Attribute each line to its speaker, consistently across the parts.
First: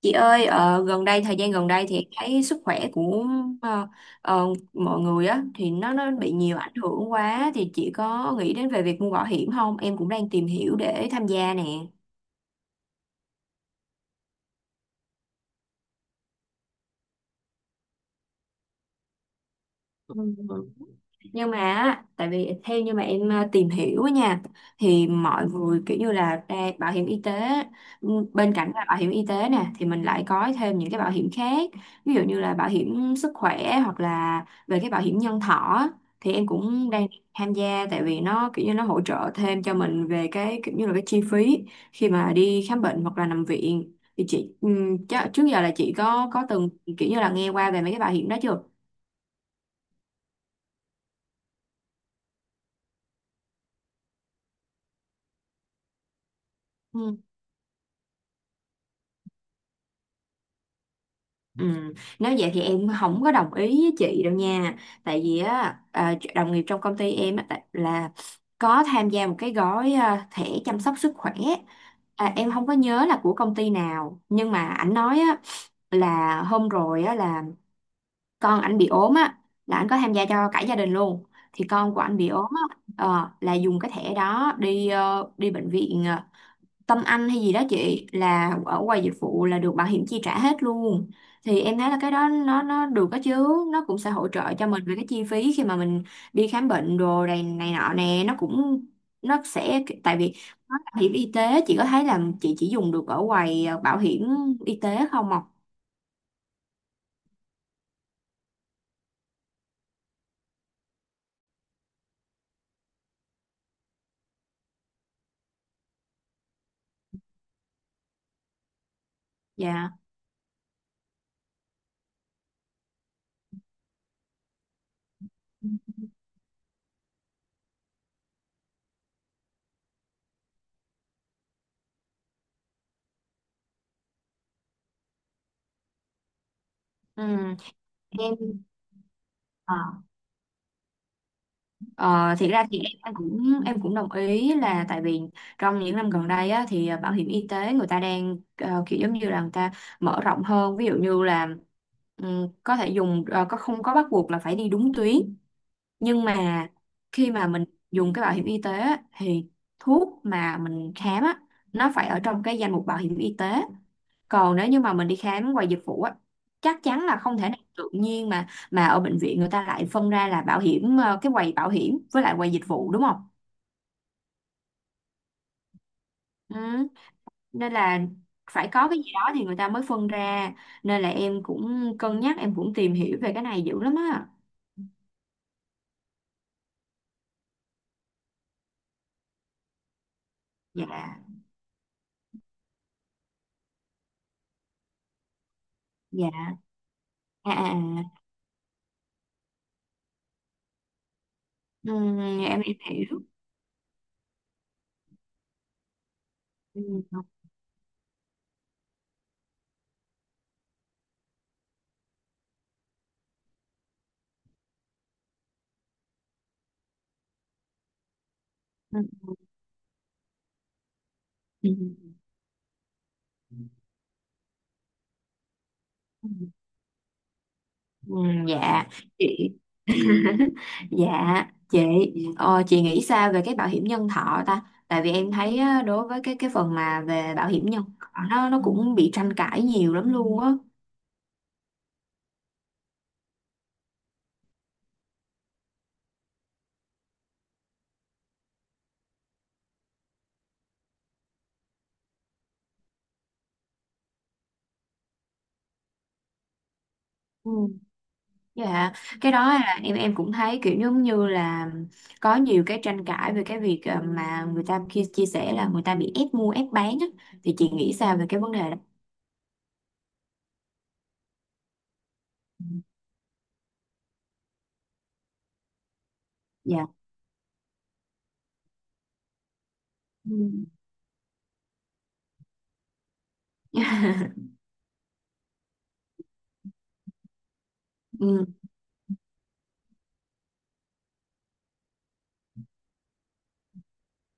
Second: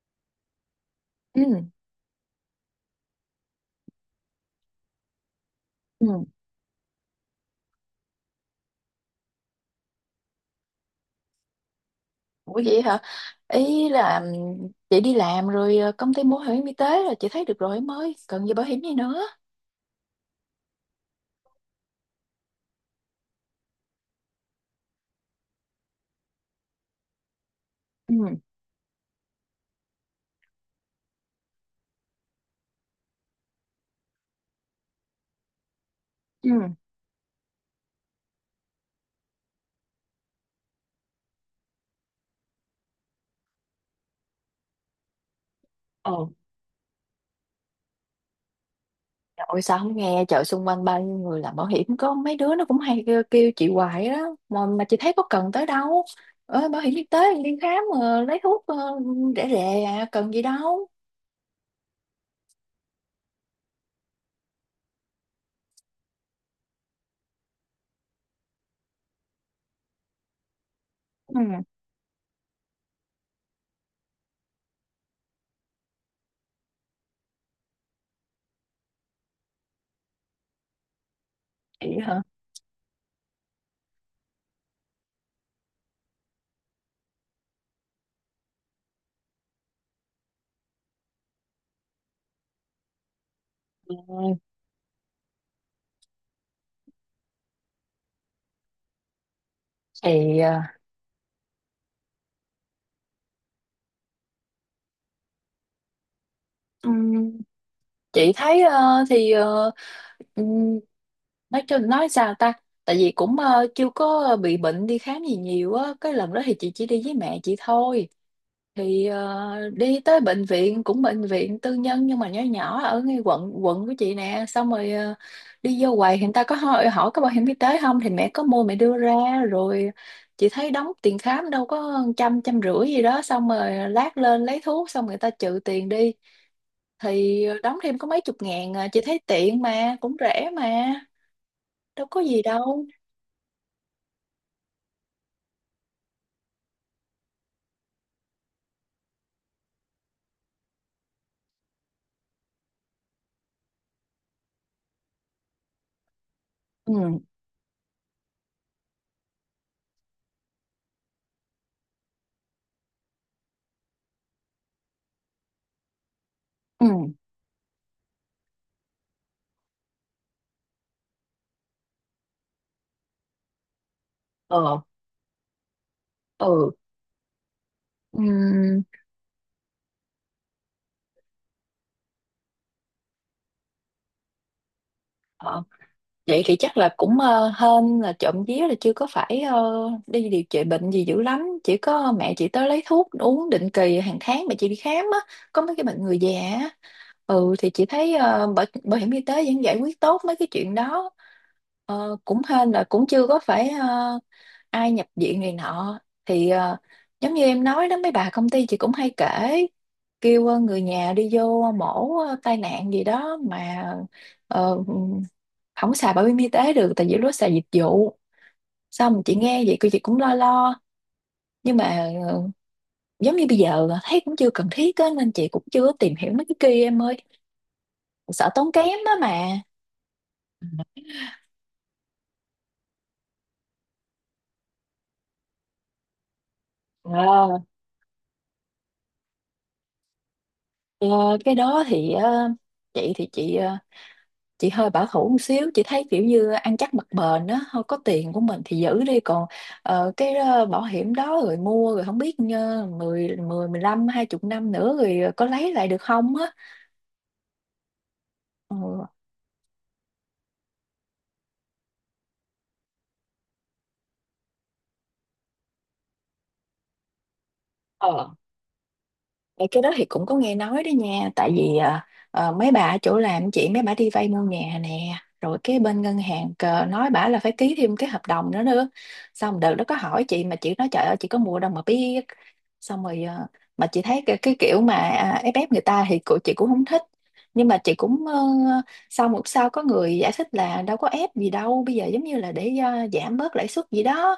Speaker 1: Chị ơi, gần đây thời
Speaker 2: Ừ.
Speaker 1: gian gần đây thì em thấy sức khỏe của ờ, ờ, mọi người á thì nó
Speaker 2: Ừ.
Speaker 1: nó bị nhiều ảnh hưởng quá, thì chị có nghĩ đến về việc mua bảo hiểm không? Em cũng đang tìm hiểu để tham gia nè.
Speaker 2: Ủa vậy hả? Ý là chị đi làm rồi, công ty mua bảo hiểm y tế là chị thấy được rồi em ơi, cần gì bảo hiểm gì nữa.
Speaker 1: Nhưng mà á, tại vì theo như mà em tìm hiểu á nha, thì mọi người kiểu như là ra bảo hiểm y tế, ừ,
Speaker 2: Ừ.
Speaker 1: bên cạnh là bảo hiểm y tế nè thì mình lại có thêm những cái bảo hiểm khác, ví dụ như là bảo hiểm sức khỏe hoặc là về cái bảo hiểm nhân thọ á, thì em
Speaker 2: Ừ.
Speaker 1: cũng đang tham gia, tại vì nó kiểu như nó hỗ trợ thêm cho mình về cái kiểu như là cái chi phí khi mà đi khám bệnh hoặc là nằm viện. Thì chị ừ, trước giờ là chị
Speaker 2: Ồ,
Speaker 1: có từng kiểu như là nghe qua về mấy cái bảo hiểm đó chưa?
Speaker 2: trời ơi, sao không nghe, chợ xung quanh bao nhiêu người làm bảo hiểm, có mấy đứa nó cũng hay kêu, chị hoài đó, mà chị thấy có cần tới đâu. Bảo hiểm y tế
Speaker 1: Ừ.
Speaker 2: đi khám, lấy thuốc, rẻ rẻ à, cần gì đâu.
Speaker 1: Ừ. Nếu vậy thì em không có đồng ý với chị đâu nha, tại vì á à, đồng nghiệp trong công ty em á, là có tham gia một cái gói, à, thẻ chăm sóc sức khỏe,
Speaker 2: Ừ.
Speaker 1: à, em không có nhớ là của công ty nào, nhưng mà ảnh nói á là hôm rồi á là con ảnh bị ốm á, là ảnh có tham gia cho cả gia đình luôn. Thì con
Speaker 2: Chị
Speaker 1: của ảnh
Speaker 2: hả?
Speaker 1: bị ốm á, ờ, là dùng cái thẻ đó đi đi bệnh viện, ờ, Tâm Anh hay gì đó chị, là ở quầy dịch vụ là được bảo hiểm chi trả hết luôn. Thì em thấy là cái đó nó được đó chứ, nó
Speaker 2: Ừ,
Speaker 1: cũng sẽ hỗ trợ cho mình về cái chi phí khi mà mình đi khám bệnh đồ này này nọ nè, nó cũng nó sẽ, tại vì
Speaker 2: thì
Speaker 1: nó là bảo hiểm y tế, chị có thấy là chị chỉ dùng được ở quầy bảo hiểm y tế không ạ?
Speaker 2: ờ, chị thấy, ừm, nói sao ta. Tại vì cũng chưa có bị bệnh đi khám gì nhiều á, cái lần đó thì chị chỉ đi với mẹ chị thôi, thì
Speaker 1: Dạ.
Speaker 2: đi tới bệnh viện, cũng bệnh viện tư nhân nhưng mà nhỏ nhỏ, ở ngay quận quận của chị nè, xong rồi đi vô quầy thì người ta có hỏi, có bảo hiểm y tế không, thì mẹ có mua, mẹ đưa ra rồi. Chị thấy đóng tiền khám đâu có trăm, 150 gì đó, xong rồi lát lên lấy thuốc xong người ta trừ tiền đi,
Speaker 1: Ừ.
Speaker 2: thì đóng thêm có mấy
Speaker 1: Em
Speaker 2: chục ngàn à. Chị thấy tiện mà cũng rẻ mà, đâu có
Speaker 1: ờ,
Speaker 2: gì
Speaker 1: thiệt ra thì
Speaker 2: đâu.
Speaker 1: em cũng em cũng đồng ý, là tại vì trong những năm gần đây á, thì bảo hiểm y tế người ta đang kiểu giống như là người ta mở rộng hơn, ví dụ như là có thể dùng có không có bắt buộc là phải đi đúng tuyến. Nhưng mà
Speaker 2: Ừ.
Speaker 1: khi mà mình dùng cái bảo hiểm y tế á, thì thuốc mà mình khám á, nó phải ở trong cái danh mục bảo hiểm y tế. Còn nếu như mà mình đi khám ngoài dịch vụ á, chắc
Speaker 2: Ừ.
Speaker 1: chắn là không thể nào tự nhiên mà ở bệnh viện người ta lại phân ra là bảo hiểm cái quầy bảo hiểm với lại quầy dịch vụ đúng không?
Speaker 2: Ờ.
Speaker 1: Ừ.
Speaker 2: Ừ.
Speaker 1: Nên là
Speaker 2: Ừ.
Speaker 1: phải có cái gì đó thì người ta mới phân ra, nên là em cũng cân nhắc, em cũng tìm hiểu về cái này dữ lắm á.
Speaker 2: Vậy thì chắc là cũng hên là trộm vía là chưa có phải đi điều trị bệnh gì
Speaker 1: Dạ.
Speaker 2: dữ lắm. Chỉ có mẹ chị tới lấy thuốc uống định kỳ, hàng tháng mẹ chị đi khám á. Có mấy cái bệnh người già
Speaker 1: Dạ.
Speaker 2: á.
Speaker 1: À,
Speaker 2: Ừ, thì chị
Speaker 1: à.
Speaker 2: thấy
Speaker 1: À.
Speaker 2: bảo hiểm y tế vẫn giải quyết tốt mấy cái chuyện đó.
Speaker 1: Ừ,
Speaker 2: Ờ, cũng
Speaker 1: em
Speaker 2: hên
Speaker 1: em
Speaker 2: là cũng
Speaker 1: hiểu.
Speaker 2: chưa có phải ai nhập viện này nọ. Thì
Speaker 1: Ừ.
Speaker 2: giống như em nói đó, mấy bà công ty chị cũng hay kể, kêu người nhà đi vô mổ, tai nạn gì đó mà ờ, không xài bảo hiểm y tế được, tại vì lúc đó xài dịch vụ. Xong chị nghe vậy cô chị cũng lo lo,
Speaker 1: Ừ.
Speaker 2: nhưng mà giống như bây giờ thấy cũng chưa cần thiết á, nên chị cũng chưa có tìm
Speaker 1: Ừ.
Speaker 2: hiểu mấy cái kia em ơi,
Speaker 1: Ừ,
Speaker 2: sợ tốn
Speaker 1: dạ
Speaker 2: kém đó
Speaker 1: chị.
Speaker 2: mà.
Speaker 1: Dạ chị, ờ, chị nghĩ sao về cái bảo hiểm nhân thọ ta? Tại vì em thấy á, đối với cái phần mà về bảo
Speaker 2: Ờ,
Speaker 1: hiểm nhân thọ, nó cũng bị tranh cãi nhiều lắm luôn á.
Speaker 2: ờ, cái đó thì chị thì chị hơi bảo thủ một xíu, chị thấy kiểu như ăn chắc mặc bền đó, thôi có tiền của mình thì giữ đi, còn bảo hiểm đó, rồi mua rồi không biết mười, 15, 20 năm nữa rồi có lấy lại được không á.
Speaker 1: Ừ. Dạ, cái đó là em cũng thấy kiểu giống như là có nhiều cái tranh cãi về cái việc mà người ta khi chia sẻ là người ta bị ép mua ép bán á, thì chị nghĩ sao về
Speaker 2: Ừ.
Speaker 1: cái vấn đề đó?
Speaker 2: Ờ, cái đó thì cũng có nghe nói đó nha, tại vì mấy bà ở chỗ làm chị, mấy bà đi vay mua nhà nè, rồi cái bên ngân hàng cờ
Speaker 1: Dạ.
Speaker 2: nói bả là phải ký thêm cái hợp đồng nữa nữa. Xong đợt đó có hỏi
Speaker 1: Ừ.
Speaker 2: chị mà chị nói trời ơi chị có mua đâu mà biết, xong rồi mà chị thấy cái kiểu mà à, ép ép người ta thì của chị cũng không thích, nhưng mà chị cũng
Speaker 1: Ừ.
Speaker 2: sau có người giải thích là đâu có ép gì đâu, bây giờ giống như là để giảm bớt lãi suất gì đó.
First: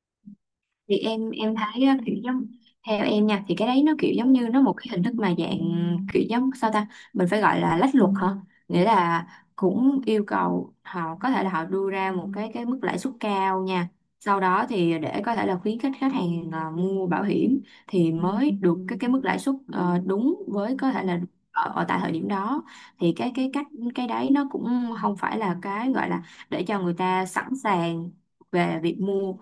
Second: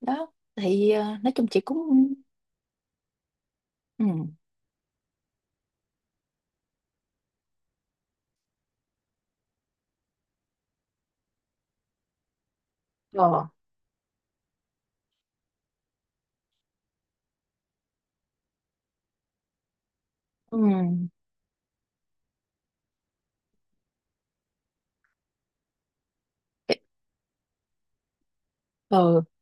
Speaker 2: Đó thì
Speaker 1: Thì em
Speaker 2: nói chung
Speaker 1: em
Speaker 2: chị
Speaker 1: thấy á,
Speaker 2: cũng.
Speaker 1: kiểu giống, theo em nha thì cái đấy nó
Speaker 2: Ừ.
Speaker 1: kiểu giống như nó một cái hình thức mà dạng kiểu giống sao ta, mình phải gọi là lách luật hả? Nghĩa là cũng yêu cầu họ có thể là họ đưa ra một cái mức lãi suất
Speaker 2: Ờ.
Speaker 1: cao nha, sau đó thì để có thể là khuyến khích khách hàng à, mua bảo hiểm thì mới được cái mức lãi suất ờ, đúng
Speaker 2: Ừ.
Speaker 1: với có thể là ở tại thời điểm đó. Thì cái cách, cái đấy nó cũng không phải là cái gọi là để cho người ta sẵn sàng về việc
Speaker 2: Ừ,
Speaker 1: mua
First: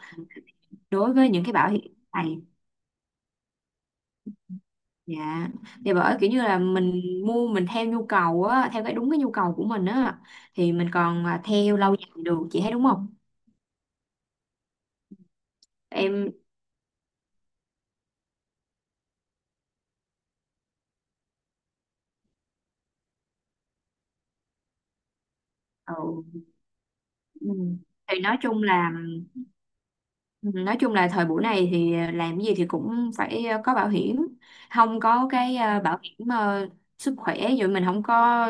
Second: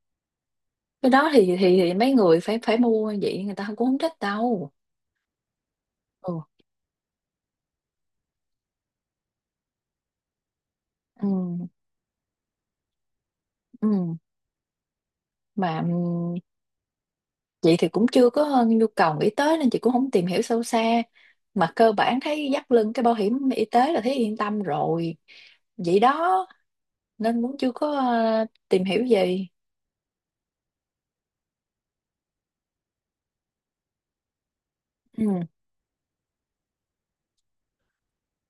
Speaker 2: cái
Speaker 1: đối với
Speaker 2: đó
Speaker 1: những
Speaker 2: thì
Speaker 1: cái bảo hiểm
Speaker 2: mấy
Speaker 1: này.
Speaker 2: người phải phải mua vậy người ta cũng không thích đâu.
Speaker 1: Dạ, thì bởi kiểu như
Speaker 2: Ừ.
Speaker 1: là mình mua mình theo nhu cầu á, theo cái đúng cái nhu cầu của mình á, thì mình còn à,
Speaker 2: Ừ.
Speaker 1: theo lâu dài được, chị thấy đúng không?
Speaker 2: Ừ. Mà ừ,
Speaker 1: Em
Speaker 2: chị thì cũng chưa có nhu cầu nghĩ tới nên chị cũng không tìm hiểu sâu xa, mà cơ bản thấy dắt lưng cái bảo hiểm y tế là thấy yên tâm rồi,
Speaker 1: ừ.
Speaker 2: vậy đó, nên
Speaker 1: Ừ.
Speaker 2: cũng chưa có
Speaker 1: Thì nói chung
Speaker 2: tìm
Speaker 1: là
Speaker 2: hiểu gì.
Speaker 1: ừ, nói chung là thời buổi này thì làm cái gì thì cũng phải có bảo hiểm. Không
Speaker 2: Ừ.
Speaker 1: có cái bảo hiểm sức khỏe rồi mình không có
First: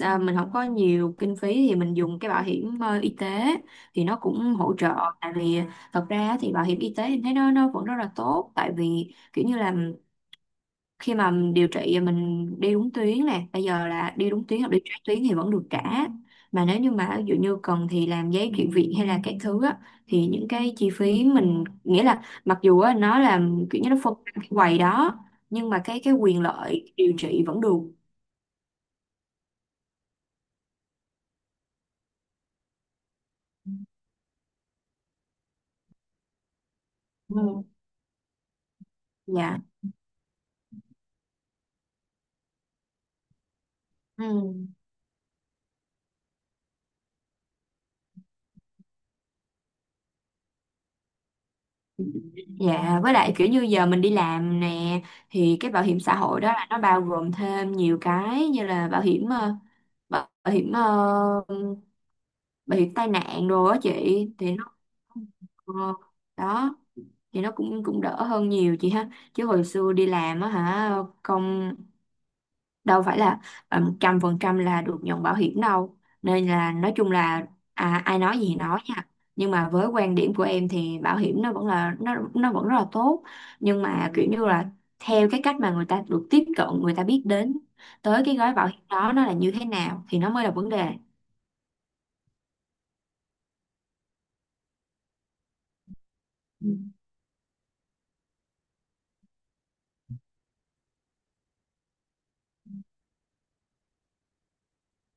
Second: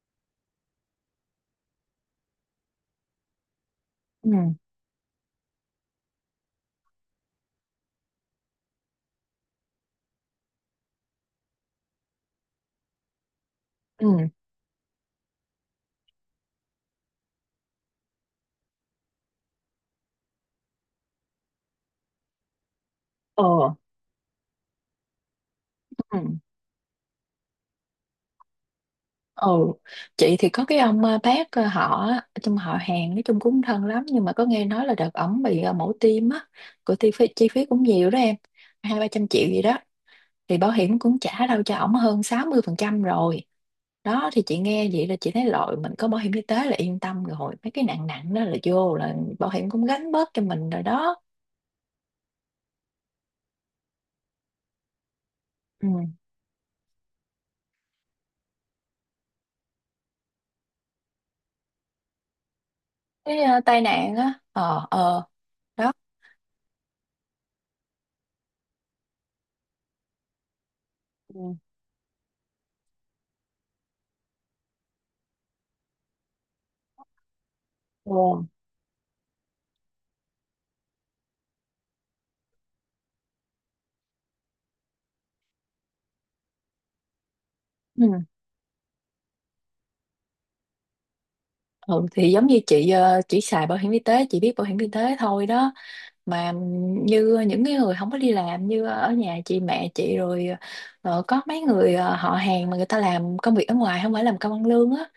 Speaker 1: ờ, mình không có nhiều kinh phí thì mình dùng cái bảo hiểm y tế thì nó
Speaker 2: Ừ.
Speaker 1: cũng hỗ trợ. Tại vì thật ra thì bảo hiểm y tế thì thấy nó vẫn rất là tốt, tại vì kiểu như là khi mà mình điều trị mình đi đúng tuyến nè, bây giờ
Speaker 2: Ừ.
Speaker 1: là đi đúng tuyến hoặc đi trái tuyến thì vẫn được trả. Mà nếu như mà ví dụ như cần thì làm giấy chuyển viện hay là các thứ á, thì những cái chi phí mình nghĩa là mặc dù á, nó là
Speaker 2: Ờ.
Speaker 1: kiểu như nó phân cái quầy đó, nhưng mà cái
Speaker 2: Ừ.
Speaker 1: quyền lợi điều trị vẫn được.
Speaker 2: Ừ, chị thì có cái ông, bác, họ á, trong họ hàng nói chung cũng thân lắm, nhưng mà có nghe nói là đợt ổng bị mổ tim á, của chi
Speaker 1: Ừ.
Speaker 2: phí cũng nhiều đó em, hai ba trăm triệu
Speaker 1: Dạ.
Speaker 2: gì đó, thì bảo hiểm cũng trả đâu cho ổng hơn 60% rồi. Đó thì chị
Speaker 1: Ừ.
Speaker 2: nghe vậy là chị thấy rồi, mình có bảo hiểm y tế là yên tâm rồi, mấy cái nặng nặng đó là vô là bảo hiểm cũng gánh bớt cho mình rồi đó.
Speaker 1: Dạ, với lại kiểu như giờ mình đi làm nè, thì cái bảo
Speaker 2: Ừ.
Speaker 1: hiểm xã hội đó là nó bao gồm thêm nhiều cái, như là bảo hiểm bảo bảo hiểm ờ, bị tai
Speaker 2: Cái
Speaker 1: nạn rồi á
Speaker 2: tai nạn
Speaker 1: chị,
Speaker 2: á,
Speaker 1: thì nó
Speaker 2: ờ, ờ.
Speaker 1: ờ,
Speaker 2: Đó.
Speaker 1: đó. Thì nó cũng cũng đỡ hơn nhiều chị ha, chứ hồi xưa đi làm á hả,
Speaker 2: Ừ.
Speaker 1: không đâu phải là 100% là được nhận bảo hiểm đâu. Nên là nói chung là à, ai nói gì thì nói nha, nhưng mà với quan điểm của em thì bảo hiểm nó vẫn là nó vẫn rất là tốt, nhưng mà kiểu như là theo cái cách mà người ta được tiếp cận, người ta biết đến
Speaker 2: Ừ.
Speaker 1: tới cái gói bảo hiểm đó nó là như thế nào thì nó mới là vấn đề.
Speaker 2: Ừ, thì giống như chị chỉ xài bảo hiểm y tế, chị biết bảo hiểm y tế thôi đó, mà
Speaker 1: Ừ.
Speaker 2: như những cái người không có đi làm, như ở nhà chị, mẹ chị rồi có mấy người họ hàng mà người ta làm công việc ở ngoài, không phải làm công ăn lương á,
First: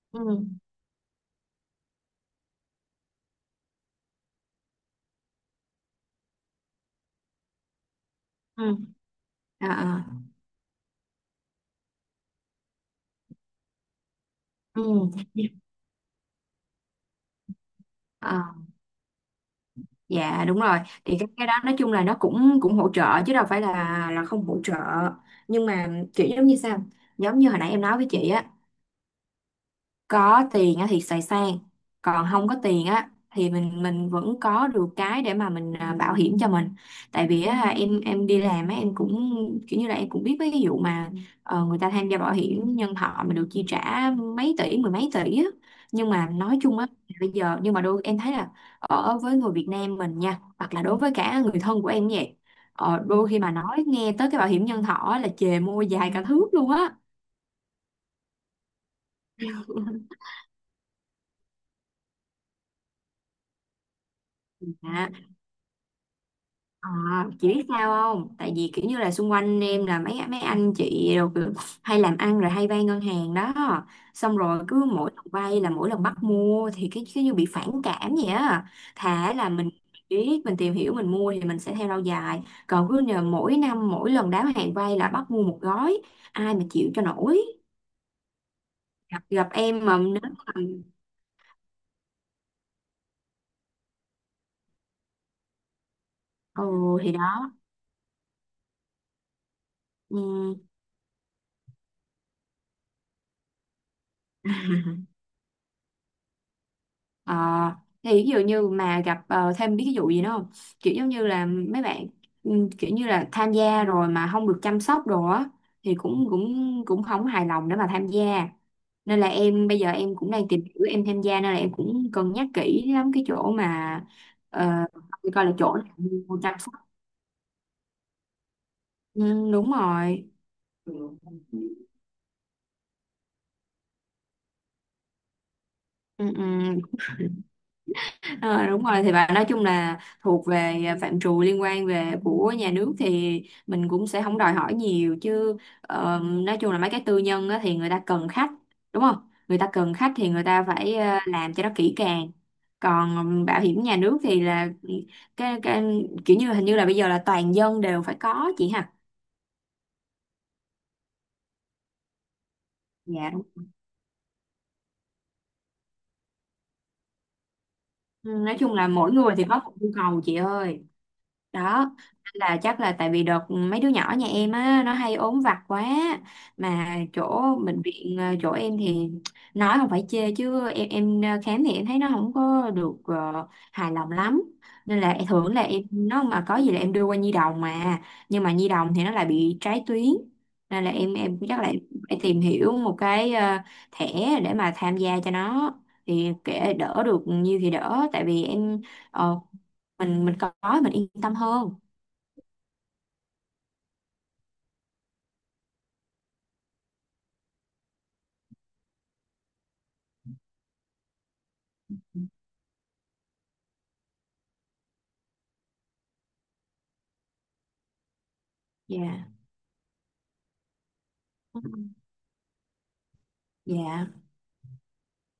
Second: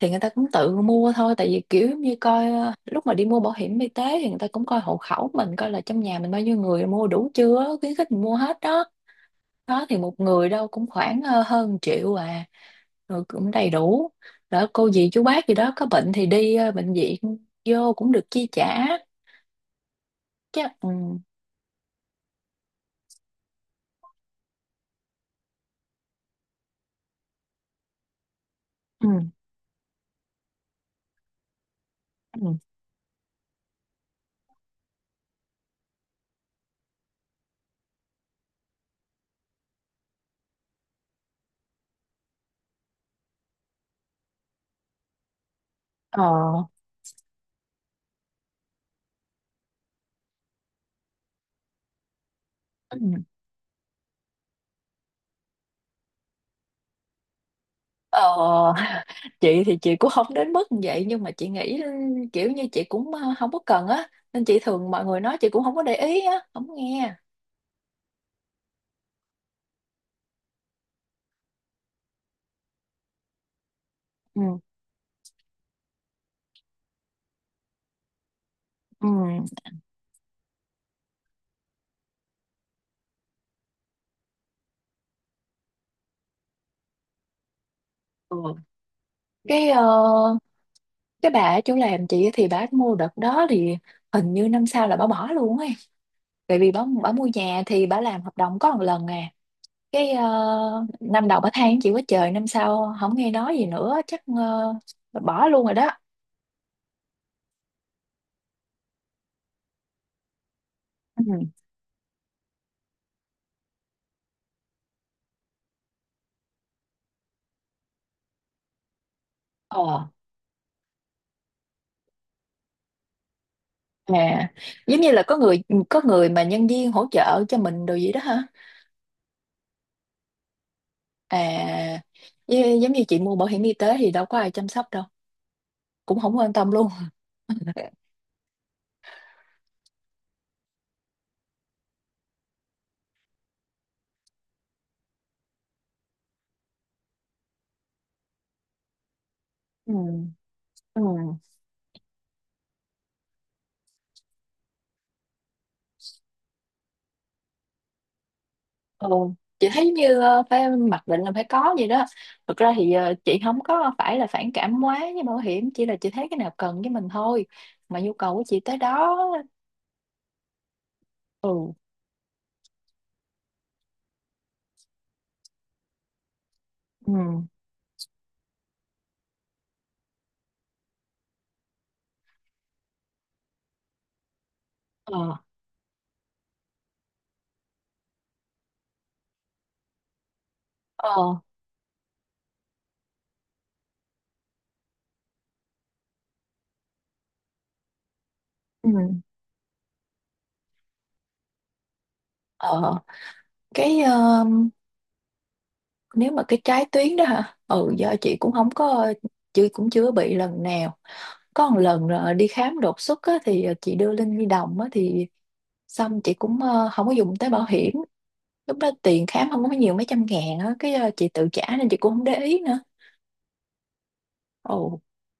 Speaker 2: thì người ta cũng
Speaker 1: Ừ.
Speaker 2: tự mua thôi, tại vì kiểu giống như coi, lúc mà đi mua bảo hiểm y tế thì người ta cũng coi hộ khẩu mình, coi là trong nhà mình bao nhiêu người, mua đủ chưa á, khuyến khích mình mua hết
Speaker 1: Ừ.
Speaker 2: đó.
Speaker 1: À,
Speaker 2: Đó thì
Speaker 1: à.
Speaker 2: một người đâu cũng khoảng hơn triệu à, rồi cũng đầy đủ. Đó, cô
Speaker 1: Ừ.
Speaker 2: dì chú bác gì đó có bệnh thì đi bệnh viện, vô cũng được chi
Speaker 1: À,
Speaker 2: trả
Speaker 1: dạ
Speaker 2: chứ.
Speaker 1: đúng rồi,
Speaker 2: Ừ.
Speaker 1: thì cái đó nói chung là nó cũng cũng hỗ trợ chứ đâu phải là không hỗ trợ. Nhưng mà kiểu giống như sao, giống như hồi nãy em nói với chị á,
Speaker 2: Ừ.
Speaker 1: có tiền á thì xài sang, còn không có
Speaker 2: Ừ.
Speaker 1: tiền á thì mình vẫn có được cái để mà mình à, bảo hiểm cho mình. Tại vì á, em đi làm á em cũng kiểu như là em cũng biết mấy cái vụ mà người ta tham gia bảo hiểm nhân thọ mà được chi trả mấy tỷ mười mấy tỷ á. Nhưng mà nói
Speaker 2: Ờ.
Speaker 1: chung á, bây giờ nhưng mà đôi em thấy là ở với người Việt Nam mình nha, hoặc là đối với cả người thân của em cũng vậy,
Speaker 2: Ừ.
Speaker 1: ờ, đôi khi mà nói nghe tới cái bảo hiểm nhân thọ á là chề môi dài cả thước luôn á.
Speaker 2: Ờ. Chị thì chị cũng không đến mức như vậy, nhưng mà chị nghĩ kiểu như chị cũng không có cần á, nên chị thường mọi
Speaker 1: À,
Speaker 2: người nói chị cũng không có để ý á, không
Speaker 1: à,
Speaker 2: nghe.
Speaker 1: chị biết sao không? Tại vì kiểu như là xung quanh em là mấy mấy anh chị rồi kiểu hay làm ăn rồi hay vay ngân hàng đó. Xong
Speaker 2: Ừ.
Speaker 1: rồi cứ mỗi lần vay là mỗi lần bắt mua thì cái cứ như bị phản cảm vậy á.
Speaker 2: Ừ.
Speaker 1: Thà là mình biết mình tìm hiểu mình mua thì mình sẽ theo lâu dài. Còn cứ nhờ mỗi năm mỗi lần đáo hạn vay là bắt mua một gói, ai mà chịu cho nổi.
Speaker 2: Ừ.
Speaker 1: Gặp
Speaker 2: cái ờ,
Speaker 1: em mà nếu mà
Speaker 2: cái bà ở chỗ làm chị thì bà mua đợt đó, thì hình như năm sau là bà bỏ luôn ấy, tại
Speaker 1: ừ
Speaker 2: vì bà
Speaker 1: thì
Speaker 2: mua
Speaker 1: đó.
Speaker 2: nhà thì bà làm hợp đồng có một lần à. cái
Speaker 1: Ừ.
Speaker 2: ờ, Năm đầu bà than chịu quá trời, năm sau không nghe nói gì nữa, chắc bà bỏ luôn rồi đó.
Speaker 1: À, thì ví dụ như mà gặp ờ, thêm biết cái vụ gì nữa không? Kiểu giống như
Speaker 2: Ừ.
Speaker 1: là mấy bạn ừ, kiểu như là tham gia rồi mà không được chăm sóc đồ á, thì cũng cũng cũng không hài lòng để mà tham gia. Nên là em bây giờ
Speaker 2: Ờ.
Speaker 1: em cũng đang tìm hiểu em tham gia, nên là em cũng cân nhắc kỹ lắm cái chỗ mà
Speaker 2: À.
Speaker 1: ờ,
Speaker 2: Giống như là
Speaker 1: coi là chỗ nào
Speaker 2: có người
Speaker 1: mua
Speaker 2: mà
Speaker 1: chăm
Speaker 2: nhân
Speaker 1: sóc.
Speaker 2: viên hỗ trợ cho mình đồ gì đó hả?
Speaker 1: Ừ, đúng rồi. Ừ,
Speaker 2: À, giống như chị mua bảo hiểm y tế thì đâu có ai chăm sóc đâu, cũng
Speaker 1: ừ.
Speaker 2: không quan tâm luôn.
Speaker 1: Ờ, đúng rồi, thì bạn nói chung là thuộc về à, phạm trù liên quan về của nhà nước thì mình cũng sẽ không đòi hỏi nhiều chứ. Ờ, nói chung là mấy cái tư nhân á, thì người ta cần khách, đúng không, người ta
Speaker 2: Ừ.
Speaker 1: cần khách thì người ta phải
Speaker 2: Ừ.
Speaker 1: à, làm cho nó kỹ càng. Còn bảo hiểm nhà nước thì là cái kiểu như hình như là bây giờ là toàn dân đều phải có chị ha.
Speaker 2: Ừ. Chị thấy như phải mặc định là phải có gì đó. Thực ra thì
Speaker 1: Dạ
Speaker 2: chị
Speaker 1: đúng.
Speaker 2: không có phải là phản cảm quá với bảo hiểm, chỉ là chị thấy cái nào cần với mình thôi, mà nhu
Speaker 1: Ừ,
Speaker 2: cầu của
Speaker 1: nói
Speaker 2: chị
Speaker 1: chung
Speaker 2: tới
Speaker 1: là mỗi
Speaker 2: đó.
Speaker 1: người thì có một nhu cầu chị ơi,
Speaker 2: Ừ.
Speaker 1: đó là chắc là tại vì đợt mấy đứa nhỏ nhà em á nó hay ốm vặt quá. Mà
Speaker 2: Ừ.
Speaker 1: chỗ bệnh viện chỗ em thì nói không phải chê chứ em ờ, khám thì em thấy nó không có được ờ, hài lòng lắm, nên là
Speaker 2: Ờ.
Speaker 1: thường là em nó mà có gì là em đưa qua nhi đồng. Mà nhưng mà nhi đồng thì nó lại bị trái tuyến, nên là
Speaker 2: Ờ.
Speaker 1: em chắc là em phải tìm hiểu một cái ờ, thẻ để mà tham gia cho nó, thì kệ đỡ được nhiều thì đỡ, tại vì em
Speaker 2: Ừ.
Speaker 1: ờ, mình có mình yên tâm hơn.
Speaker 2: Ờ. Cái nếu mà cái trái tuyến đó hả, ừ, do chị cũng không có, chị cũng chưa bị lần nào. Có một lần đi khám đột xuất á, thì chị đưa Linh nhi đồng á, thì xong chị cũng không có dùng tới bảo hiểm, lúc đó
Speaker 1: Dạ.
Speaker 2: tiền khám không có nhiều, mấy trăm ngàn á, cái chị tự trả nên chị cũng không để ý nữa.
Speaker 1: Dạ.
Speaker 2: Ồ.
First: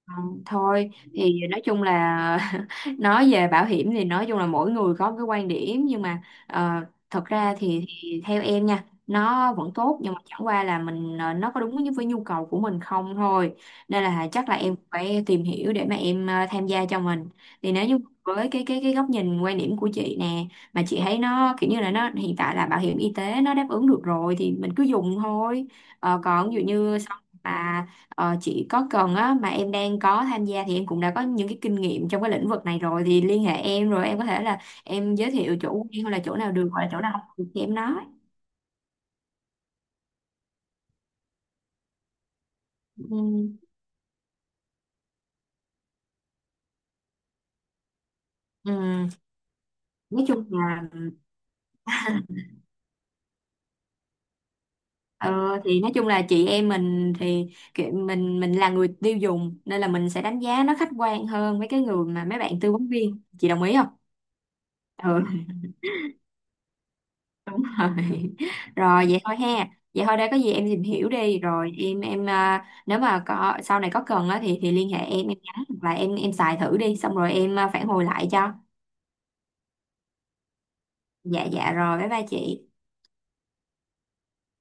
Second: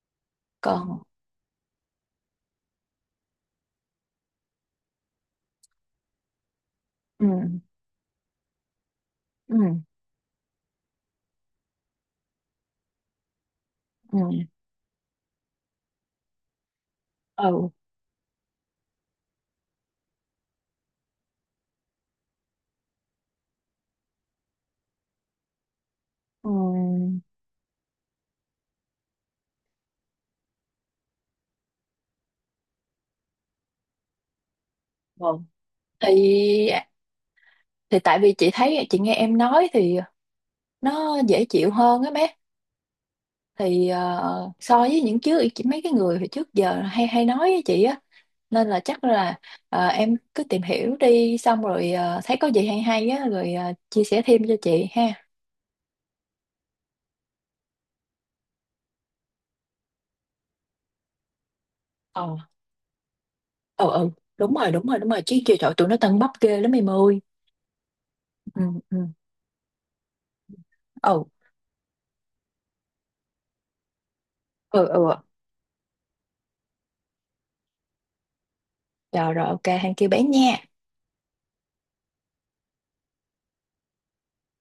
Speaker 1: Không, thôi
Speaker 2: Còn.
Speaker 1: thì nói chung là nói về bảo hiểm thì nói chung là mỗi người có một cái quan điểm, nhưng mà ờ,
Speaker 2: Ừ.
Speaker 1: thật ra thì theo em nha, nó
Speaker 2: Ừ.
Speaker 1: vẫn tốt, nhưng mà chẳng qua là mình ờ, nó có đúng với nhu cầu của mình không thôi. Nên
Speaker 2: Ừ.
Speaker 1: là chắc là em phải tìm hiểu để mà em tham gia cho mình.
Speaker 2: Ừ.
Speaker 1: Thì nếu như với cái góc nhìn quan điểm của chị nè, mà chị thấy nó kiểu như là nó hiện tại là bảo hiểm y tế nó đáp ứng được rồi thì mình cứ dùng thôi. Ờ,
Speaker 2: Ừ.
Speaker 1: còn ví dụ như sau mà ờ, chị có cần á, mà em đang có tham gia thì em cũng đã có những cái kinh nghiệm trong cái lĩnh vực này rồi, thì liên hệ em rồi em có thể là em giới
Speaker 2: Vâng.
Speaker 1: thiệu chỗ quen hoặc là chỗ nào
Speaker 2: Thì
Speaker 1: được hoặc là chỗ nào không được thì em nói.
Speaker 2: thì tại vì chị thấy, chị nghe em nói thì nó dễ chịu hơn á bé,
Speaker 1: Ừ.
Speaker 2: thì so với những trước chị, mấy cái người hồi trước giờ hay hay nói với chị á, nên là chắc
Speaker 1: Ừ.
Speaker 2: là em
Speaker 1: Nói
Speaker 2: cứ
Speaker 1: chung
Speaker 2: tìm
Speaker 1: là
Speaker 2: hiểu đi, xong rồi thấy có gì hay hay á, rồi chia sẻ thêm cho chị ha.
Speaker 1: ờ, thì nói chung là chị em mình thì kiểu mình là người tiêu dùng nên là mình sẽ đánh giá nó khách quan hơn với cái người mà
Speaker 2: Ờ.
Speaker 1: mấy bạn tư vấn viên, chị đồng ý không?
Speaker 2: Ờ. Ờ. Đúng rồi, đúng rồi, đúng rồi,
Speaker 1: Ừ.
Speaker 2: chứ trời trời, tụi nó tân bắp ghê lắm em ơi.
Speaker 1: Đúng rồi.
Speaker 2: Ừ. Ừ.
Speaker 1: Rồi vậy thôi ha, vậy thôi đây, có gì em tìm hiểu
Speaker 2: Ừ.
Speaker 1: đi rồi em à, nếu mà có sau này có cần á thì
Speaker 2: Ừ.
Speaker 1: liên hệ
Speaker 2: Ừ.
Speaker 1: em nhắn hoặc là em xài thử đi xong rồi em à, phản hồi lại cho.
Speaker 2: Rồi, rồi, ok hàng kia bán nha.
Speaker 1: Dạ, dạ rồi, bye bye chị.